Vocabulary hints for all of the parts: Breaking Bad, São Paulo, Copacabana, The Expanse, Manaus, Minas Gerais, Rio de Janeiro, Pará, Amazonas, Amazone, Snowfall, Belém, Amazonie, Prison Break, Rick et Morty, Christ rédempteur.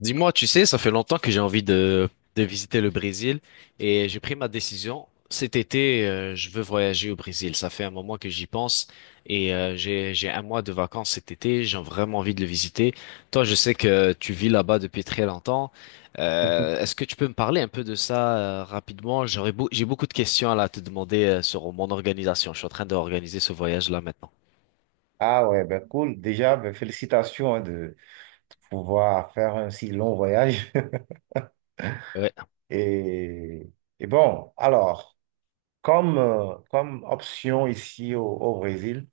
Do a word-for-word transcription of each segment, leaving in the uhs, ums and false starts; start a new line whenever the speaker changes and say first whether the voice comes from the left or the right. left: Dis-moi, tu sais, ça fait longtemps que j'ai envie de, de visiter le Brésil et j'ai pris ma décision. Cet été, euh, je veux voyager au Brésil. Ça fait un moment que j'y pense et euh, j'ai, j'ai un mois de vacances cet été. J'ai vraiment envie de le visiter. Toi, je sais que tu vis là-bas depuis très longtemps. Euh, est-ce que tu peux me parler un peu de ça euh, rapidement? J'aurais beau- j'ai beaucoup de questions là, à te demander euh, sur mon organisation. Je suis en train d'organiser ce voyage-là maintenant.
right: Ah ouais, ben cool. Déjà, ben félicitations hein, de, de pouvoir faire un si long voyage.
left: Ouais,
right: Et, et bon, alors, comme, euh, Comme option ici au, au Brésil,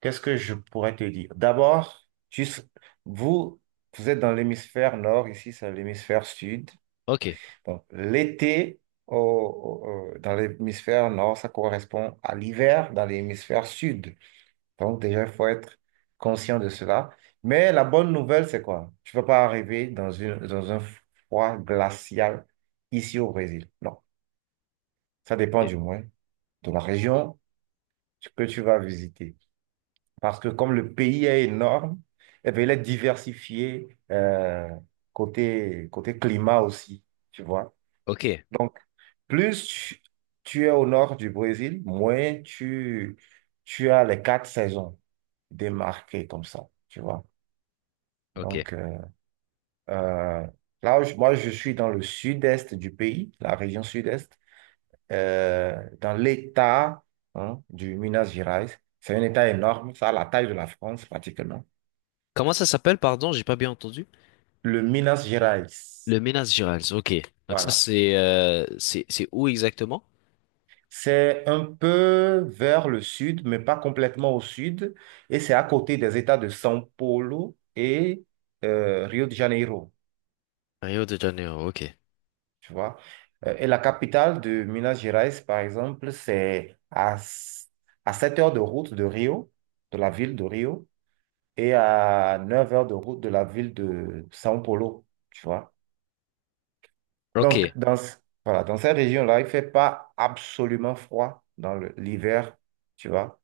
right: qu'est-ce que je pourrais te dire? D'abord, tu s- vous, vous êtes dans l'hémisphère nord, ici c'est l'hémisphère sud.
left: ok,
right: Donc, l'été au- au- au- dans l'hémisphère nord, ça correspond à l'hiver dans l'hémisphère sud. Donc déjà, il faut être conscient de cela. Mais la bonne nouvelle, c'est quoi? Tu ne vas pas arriver dans une, dans un froid glacial ici au Brésil. Non, ça dépend
left: ok,
right: du moins de la région que tu vas visiter. Parce que comme le pays est énorme, eh bien, il est diversifié euh, côté, côté climat aussi, tu vois.
left: ok.
right: Plus tu, tu es au nord du Brésil, moins tu, tu as les quatre saisons démarquées comme ça, tu vois.
left: Ok.
right: Donc, euh, Euh, là, je- Moi, je suis dans le sud-est du pays, la région sud-est, euh, dans l'État, hein, du Minas Gerais. C'est un État énorme, ça a la taille de la France pratiquement.
left: Comment ça s'appelle, pardon, j'ai pas bien entendu?
right: Le Minas Gerais,
left: Le Minas Gerais, ok. Donc ça,
right: voilà.
left: c'est euh, c'est c'est où exactement?
right: C'est un peu vers le sud, mais pas complètement au sud. Et c'est à côté des États de São Paulo et euh, Rio de Janeiro.
left: Rio de Janeiro, ok.
right: Tu vois. Euh, et la capitale de Minas Gerais, par exemple, c'est à, s- à sept heures de route de Rio, de la ville de Rio, et à neuf heures de route de la ville de São Paulo, tu vois.
left: Ok,
right: Donc, dans, ce- voilà, dans cette région-là, il ne fait pas absolument froid dans le- l'hiver, tu vois.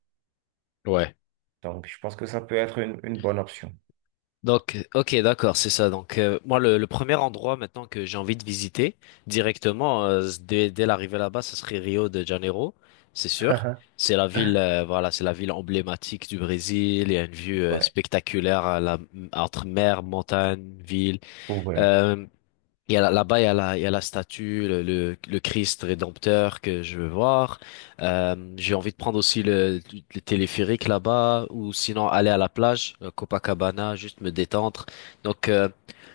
left: ouais.
right: Donc, je pense que ça peut être une, une bonne option.
left: Donc, ok, d'accord, c'est ça. Donc, euh, moi, le, le premier endroit maintenant que j'ai envie de visiter directement, euh, dès, dès l'arrivée là-bas, ce serait Rio de Janeiro, c'est sûr. C'est la ville, euh, voilà, c'est la ville emblématique du Brésil. Il y a une vue euh,
right: Ouais,
left: spectaculaire à la, entre mer, montagne, ville.
right: ouais,
left: Euh, Il y a la- Là-bas, il y a la, il y a la statue, le, le, le Christ rédempteur que je veux voir. Euh, j'ai envie de prendre aussi le, le téléphérique là-bas, ou sinon aller à la plage, euh, Copacabana, juste me détendre. Donc, euh,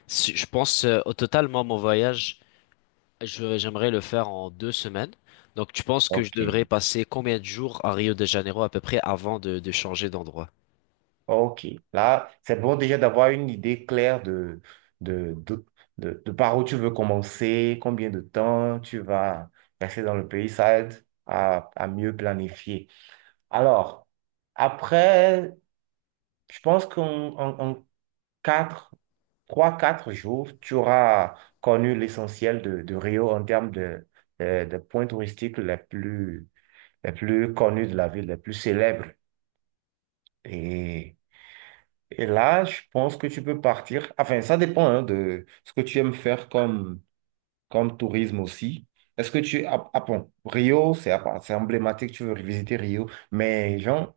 left: si- je pense euh, au total, moi, mon voyage, je- j'aimerais le faire en deux semaines. Donc, tu penses que je
right: ok.
left: devrais passer combien de jours à Rio de Janeiro à peu près avant de, de changer d'endroit?
right: Ok, là, c'est bon déjà d'avoir une idée claire de, de, de, de, de par où tu veux commencer, combien de temps tu vas rester dans le pays, ça aide à, à mieux planifier. Alors, après, je pense qu'en en, en quatre, trois, quatre jours, tu auras connu l'essentiel de, de Rio en termes de, de, de points touristiques les plus, les plus connus de la ville, les plus célèbres. Et Et là, je pense que tu peux partir. Enfin, ça dépend hein, de ce que tu aimes faire comme, comme tourisme aussi. Est-ce que tu... Ah, ah bon, Rio, c'est à c'est emblématique, tu veux visiter Rio. Mais genre,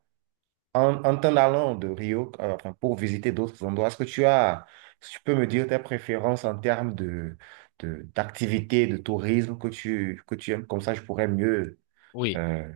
right: en, en t'en allant de Rio, euh, enfin, pour visiter d'autres endroits, est-ce que tu as... est-ce que tu peux me dire tes préférences en termes de, de, d'activité, de tourisme que tu, que tu aimes? Comme ça, je pourrais mieux...
left: Oui.
right: euh,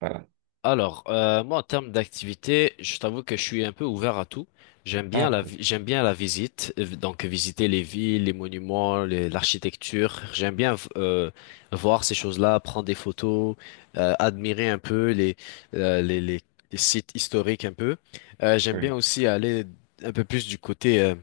right: voilà.
left: Alors, euh, moi, en termes d'activité, je t'avoue que je suis un peu ouvert à tout. J'aime bien
right: Ah,
left: la,
right: cool.
left: vi- j'aime bien la visite, euh, donc visiter les villes, les monuments, les- l'architecture. J'aime bien v- euh, voir ces choses-là, prendre des photos, euh, admirer un peu les, euh, les, les- les sites historiques un peu. Euh, j'aime bien
right: Oui.
left: aussi aller un peu plus du côté euh,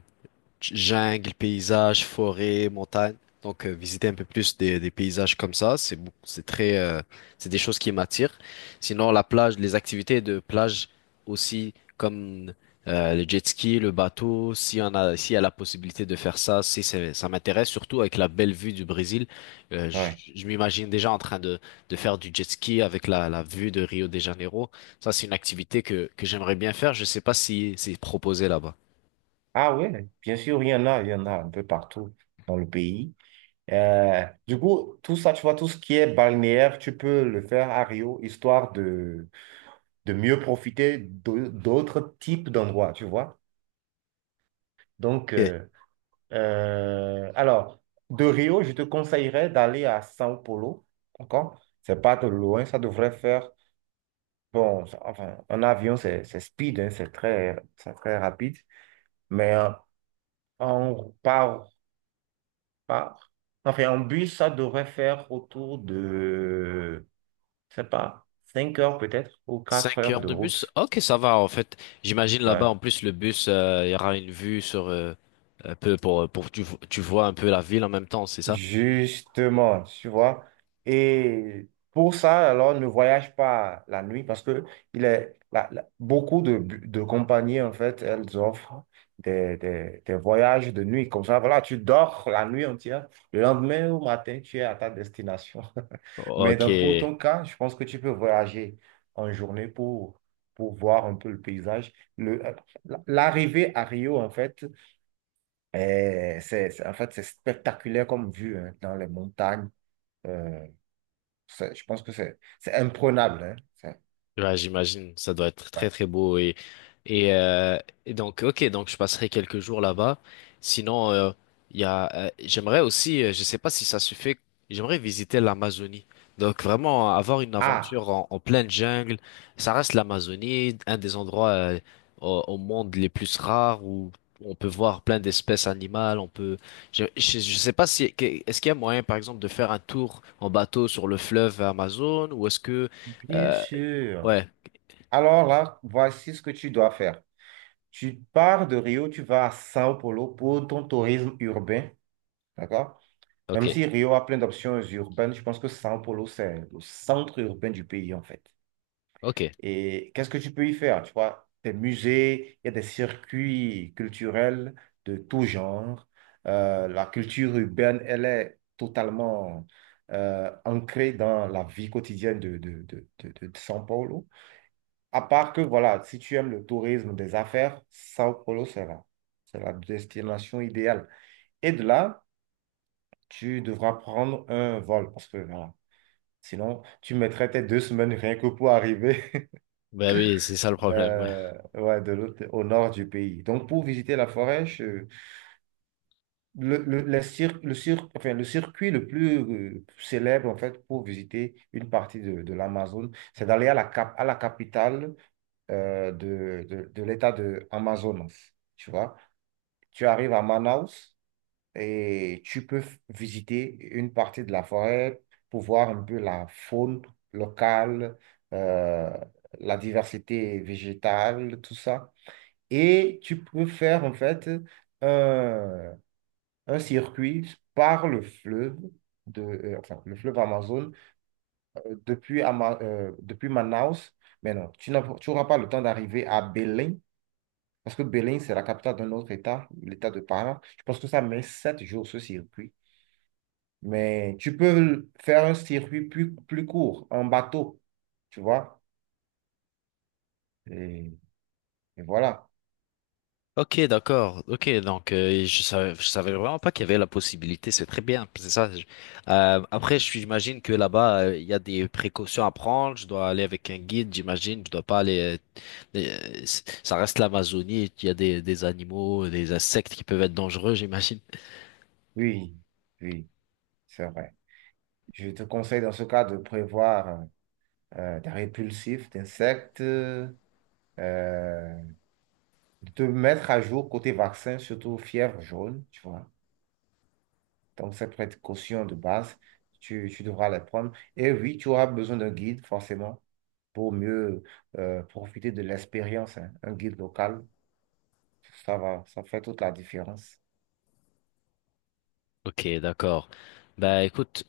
left: jungle, paysage, forêt, montagne. Donc euh, visiter un peu plus des, des paysages comme ça, c'est beaucoup- c'est très euh, c'est des choses qui m'attirent. Sinon la plage, les activités de plage aussi comme euh, le jet ski, le bateau, si on a s'il y a la possibilité de faire ça, si c'est- ça m'intéresse surtout avec la belle vue du Brésil. Euh, je,
right: Ouais.
left: je m'imagine déjà en train de de faire du jet ski avec la la vue de Rio de Janeiro. Ça c'est une activité que que j'aimerais bien faire, je sais pas si c'est proposé là-bas.
right: Ah oui, bien sûr, il y en a, il y en a un peu partout dans le pays. Euh, du coup, tout ça, tu vois, tout ce qui est balnéaire, tu peux le faire à Rio, histoire de, de mieux profiter d'au- d'autres types d'endroits, tu vois. Donc, euh, euh, alors, de Rio, je te conseillerais d'aller à São Paulo, d'accord? C'est pas de loin, ça devrait faire, bon, ça- enfin, en avion, c'est c'est speed, hein, c'est très, c'est très rapide, mais euh, en, par, par, enfin, en bus, ça devrait faire autour de... je sais pas, cinq heures peut-être ou quatre
left: Cinq
right: heures
left: heures
right: de
left: de bus?
right: route.
left: Ok, ça va en fait. J'imagine là-bas
right: Ouais.
left: en plus le bus, euh, il y aura une vue sur euh, un peu pour pour tu, vo- tu vois un peu la ville en même temps, c'est ça?
right: Justement, tu vois. Et pour ça, alors, ne voyage pas la nuit parce que il est, la- la- beaucoup de, de compagnies, en fait, elles offrent des, des, des voyages de nuit. Comme ça, voilà, tu dors la nuit entière. Le lendemain au matin, tu es à ta destination. Mais
left: Ok.
right: dans, pour ton cas, je pense que tu peux voyager en journée pour, pour voir un peu le paysage. Le, euh, L'arrivée à Rio, en fait, et c'est, c'est- en fait, c'est spectaculaire comme vue hein, dans les montagnes. Euh, c'est- je pense que c'est c'est imprenable, hein. C'est-
left: Ouais, j'imagine, ça doit être très très beau et et, euh, et donc ok donc je passerai quelques jours là-bas. Sinon euh, il y a euh, j'aimerais aussi euh, je sais pas si ça se fait, j'aimerais visiter l'Amazonie. Donc vraiment avoir une
right: Ah,
left: aventure en, en pleine jungle, ça reste l'Amazonie, un des endroits euh, au, au monde les plus rares où on peut voir plein d'espèces animales, on peut je, je, je sais pas si que- est-ce qu'il y a moyen par exemple de faire un tour en bateau sur le fleuve Amazon ou est-ce que
right: bien
left: euh,
right: sûr.
left: ouais,
right: Alors là, voici ce que tu dois faire. Tu pars de Rio, tu vas à Sao Paulo pour ton tourisme urbain. D'accord?
left: ok,
right: Même si Rio a plein d'options urbaines, je pense que Sao Paulo, c'est le centre urbain du pays, en fait.
left: ok.
right: Et qu'est-ce que tu peux y faire? Tu vois, des musées, il y a des circuits culturels de tout genre. Euh, la culture urbaine, elle est totalement euh, ancrée dans la vie quotidienne de, de, de, de, de- de São Paulo. À part que, voilà, si tu aimes le tourisme des affaires, São Paulo, c'est là. C'est la destination idéale. Et de là, tu devras prendre un vol parce que, voilà, sinon, tu mettrais tes deux semaines rien que pour arriver
left: Ben oui, c'est ça le problème, ouais.
right: euh, ouais, de l'autre, au nord du pays. Donc, pour visiter la forêt, je- le, le, les cir- le, cir- enfin, le circuit le plus euh, célèbre, en fait, pour visiter une partie de, de l'Amazone, c'est d'aller à la, cap- à la capitale euh, de, de, de l'État de Amazonas. Tu vois, tu arrives à Manaus et tu peux f- visiter une partie de la forêt pour voir un peu la faune locale, euh, la diversité végétale, tout ça. Et tu peux faire en fait un, un circuit par le fleuve, de, euh, enfin, le fleuve Amazon, euh, depuis, Ama- euh, depuis Manaus. Mais non, tu n'as- tu n'auras pas le temps d'arriver à Belém, parce que Belém, c'est la capitale d'un autre État, l'État de Pará. Je pense que ça met sept jours ce circuit. Mais tu peux faire un circuit plus, plus court, en bateau, tu vois. Et, et voilà.
left: Ok, d'accord. Ok, donc euh, je savais, je savais vraiment pas qu'il y avait la possibilité. C'est très bien, c'est ça. Je- Euh, après, je- j'imagine que là-bas, euh, il y a des précautions à prendre. Je dois aller avec un guide, j'imagine. Je dois pas aller. Euh, euh, c- ça reste l'Amazonie. Il y a des, des animaux, des insectes qui peuvent être dangereux, j'imagine.
right: Oui, oui, c'est vrai. Je te conseille dans ce cas de prévoir, euh, euh, d'un répulsif, d'insectes, euh, de te mettre à jour côté vaccin, surtout fièvre jaune, tu vois. Donc, cette précaution de base, tu, tu devras les prendre. Et oui, tu auras besoin d'un guide, forcément, pour mieux euh, profiter de l'expérience, hein. Un guide local, ça va, ça fait toute la différence,
left: Ok, d'accord. Bah écoute,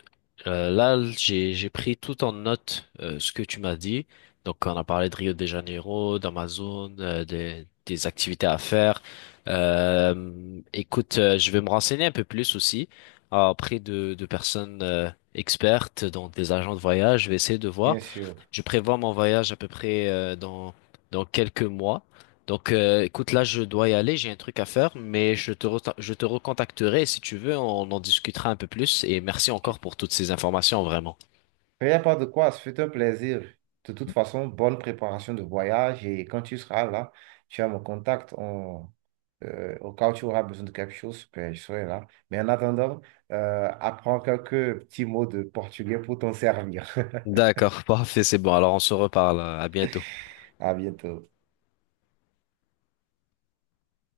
left: euh, là j'ai j'ai pris tout en note euh, ce que tu m'as dit. Donc on a parlé de Rio de Janeiro, d'Amazon, euh, des des activités à faire. Euh, écoute, euh, je vais me renseigner un peu plus aussi euh, auprès de de personnes euh, expertes, donc des agents de voyage. Je vais essayer de
right: bien
left: voir.
right: sûr.
left: Je prévois mon voyage à peu près euh, dans dans quelques mois. Donc, euh, écoute, là, je dois y aller, j'ai un truc à faire, mais je te, re- je te recontacterai et si tu veux, on en discutera un peu plus. Et merci encore pour toutes ces informations, vraiment.
right: Il n'y a pas de quoi, ce fut un plaisir. De toute façon, bonne préparation de voyage et quand tu seras là, tu as mon contact. On, euh, au cas où tu auras besoin de quelque chose, ben, je serai là. Mais en attendant, euh, apprends quelques petits mots de portugais pour t'en servir.
left: D'accord, parfait, c'est bon. Alors on se reparle. À bientôt.
right: À bientôt.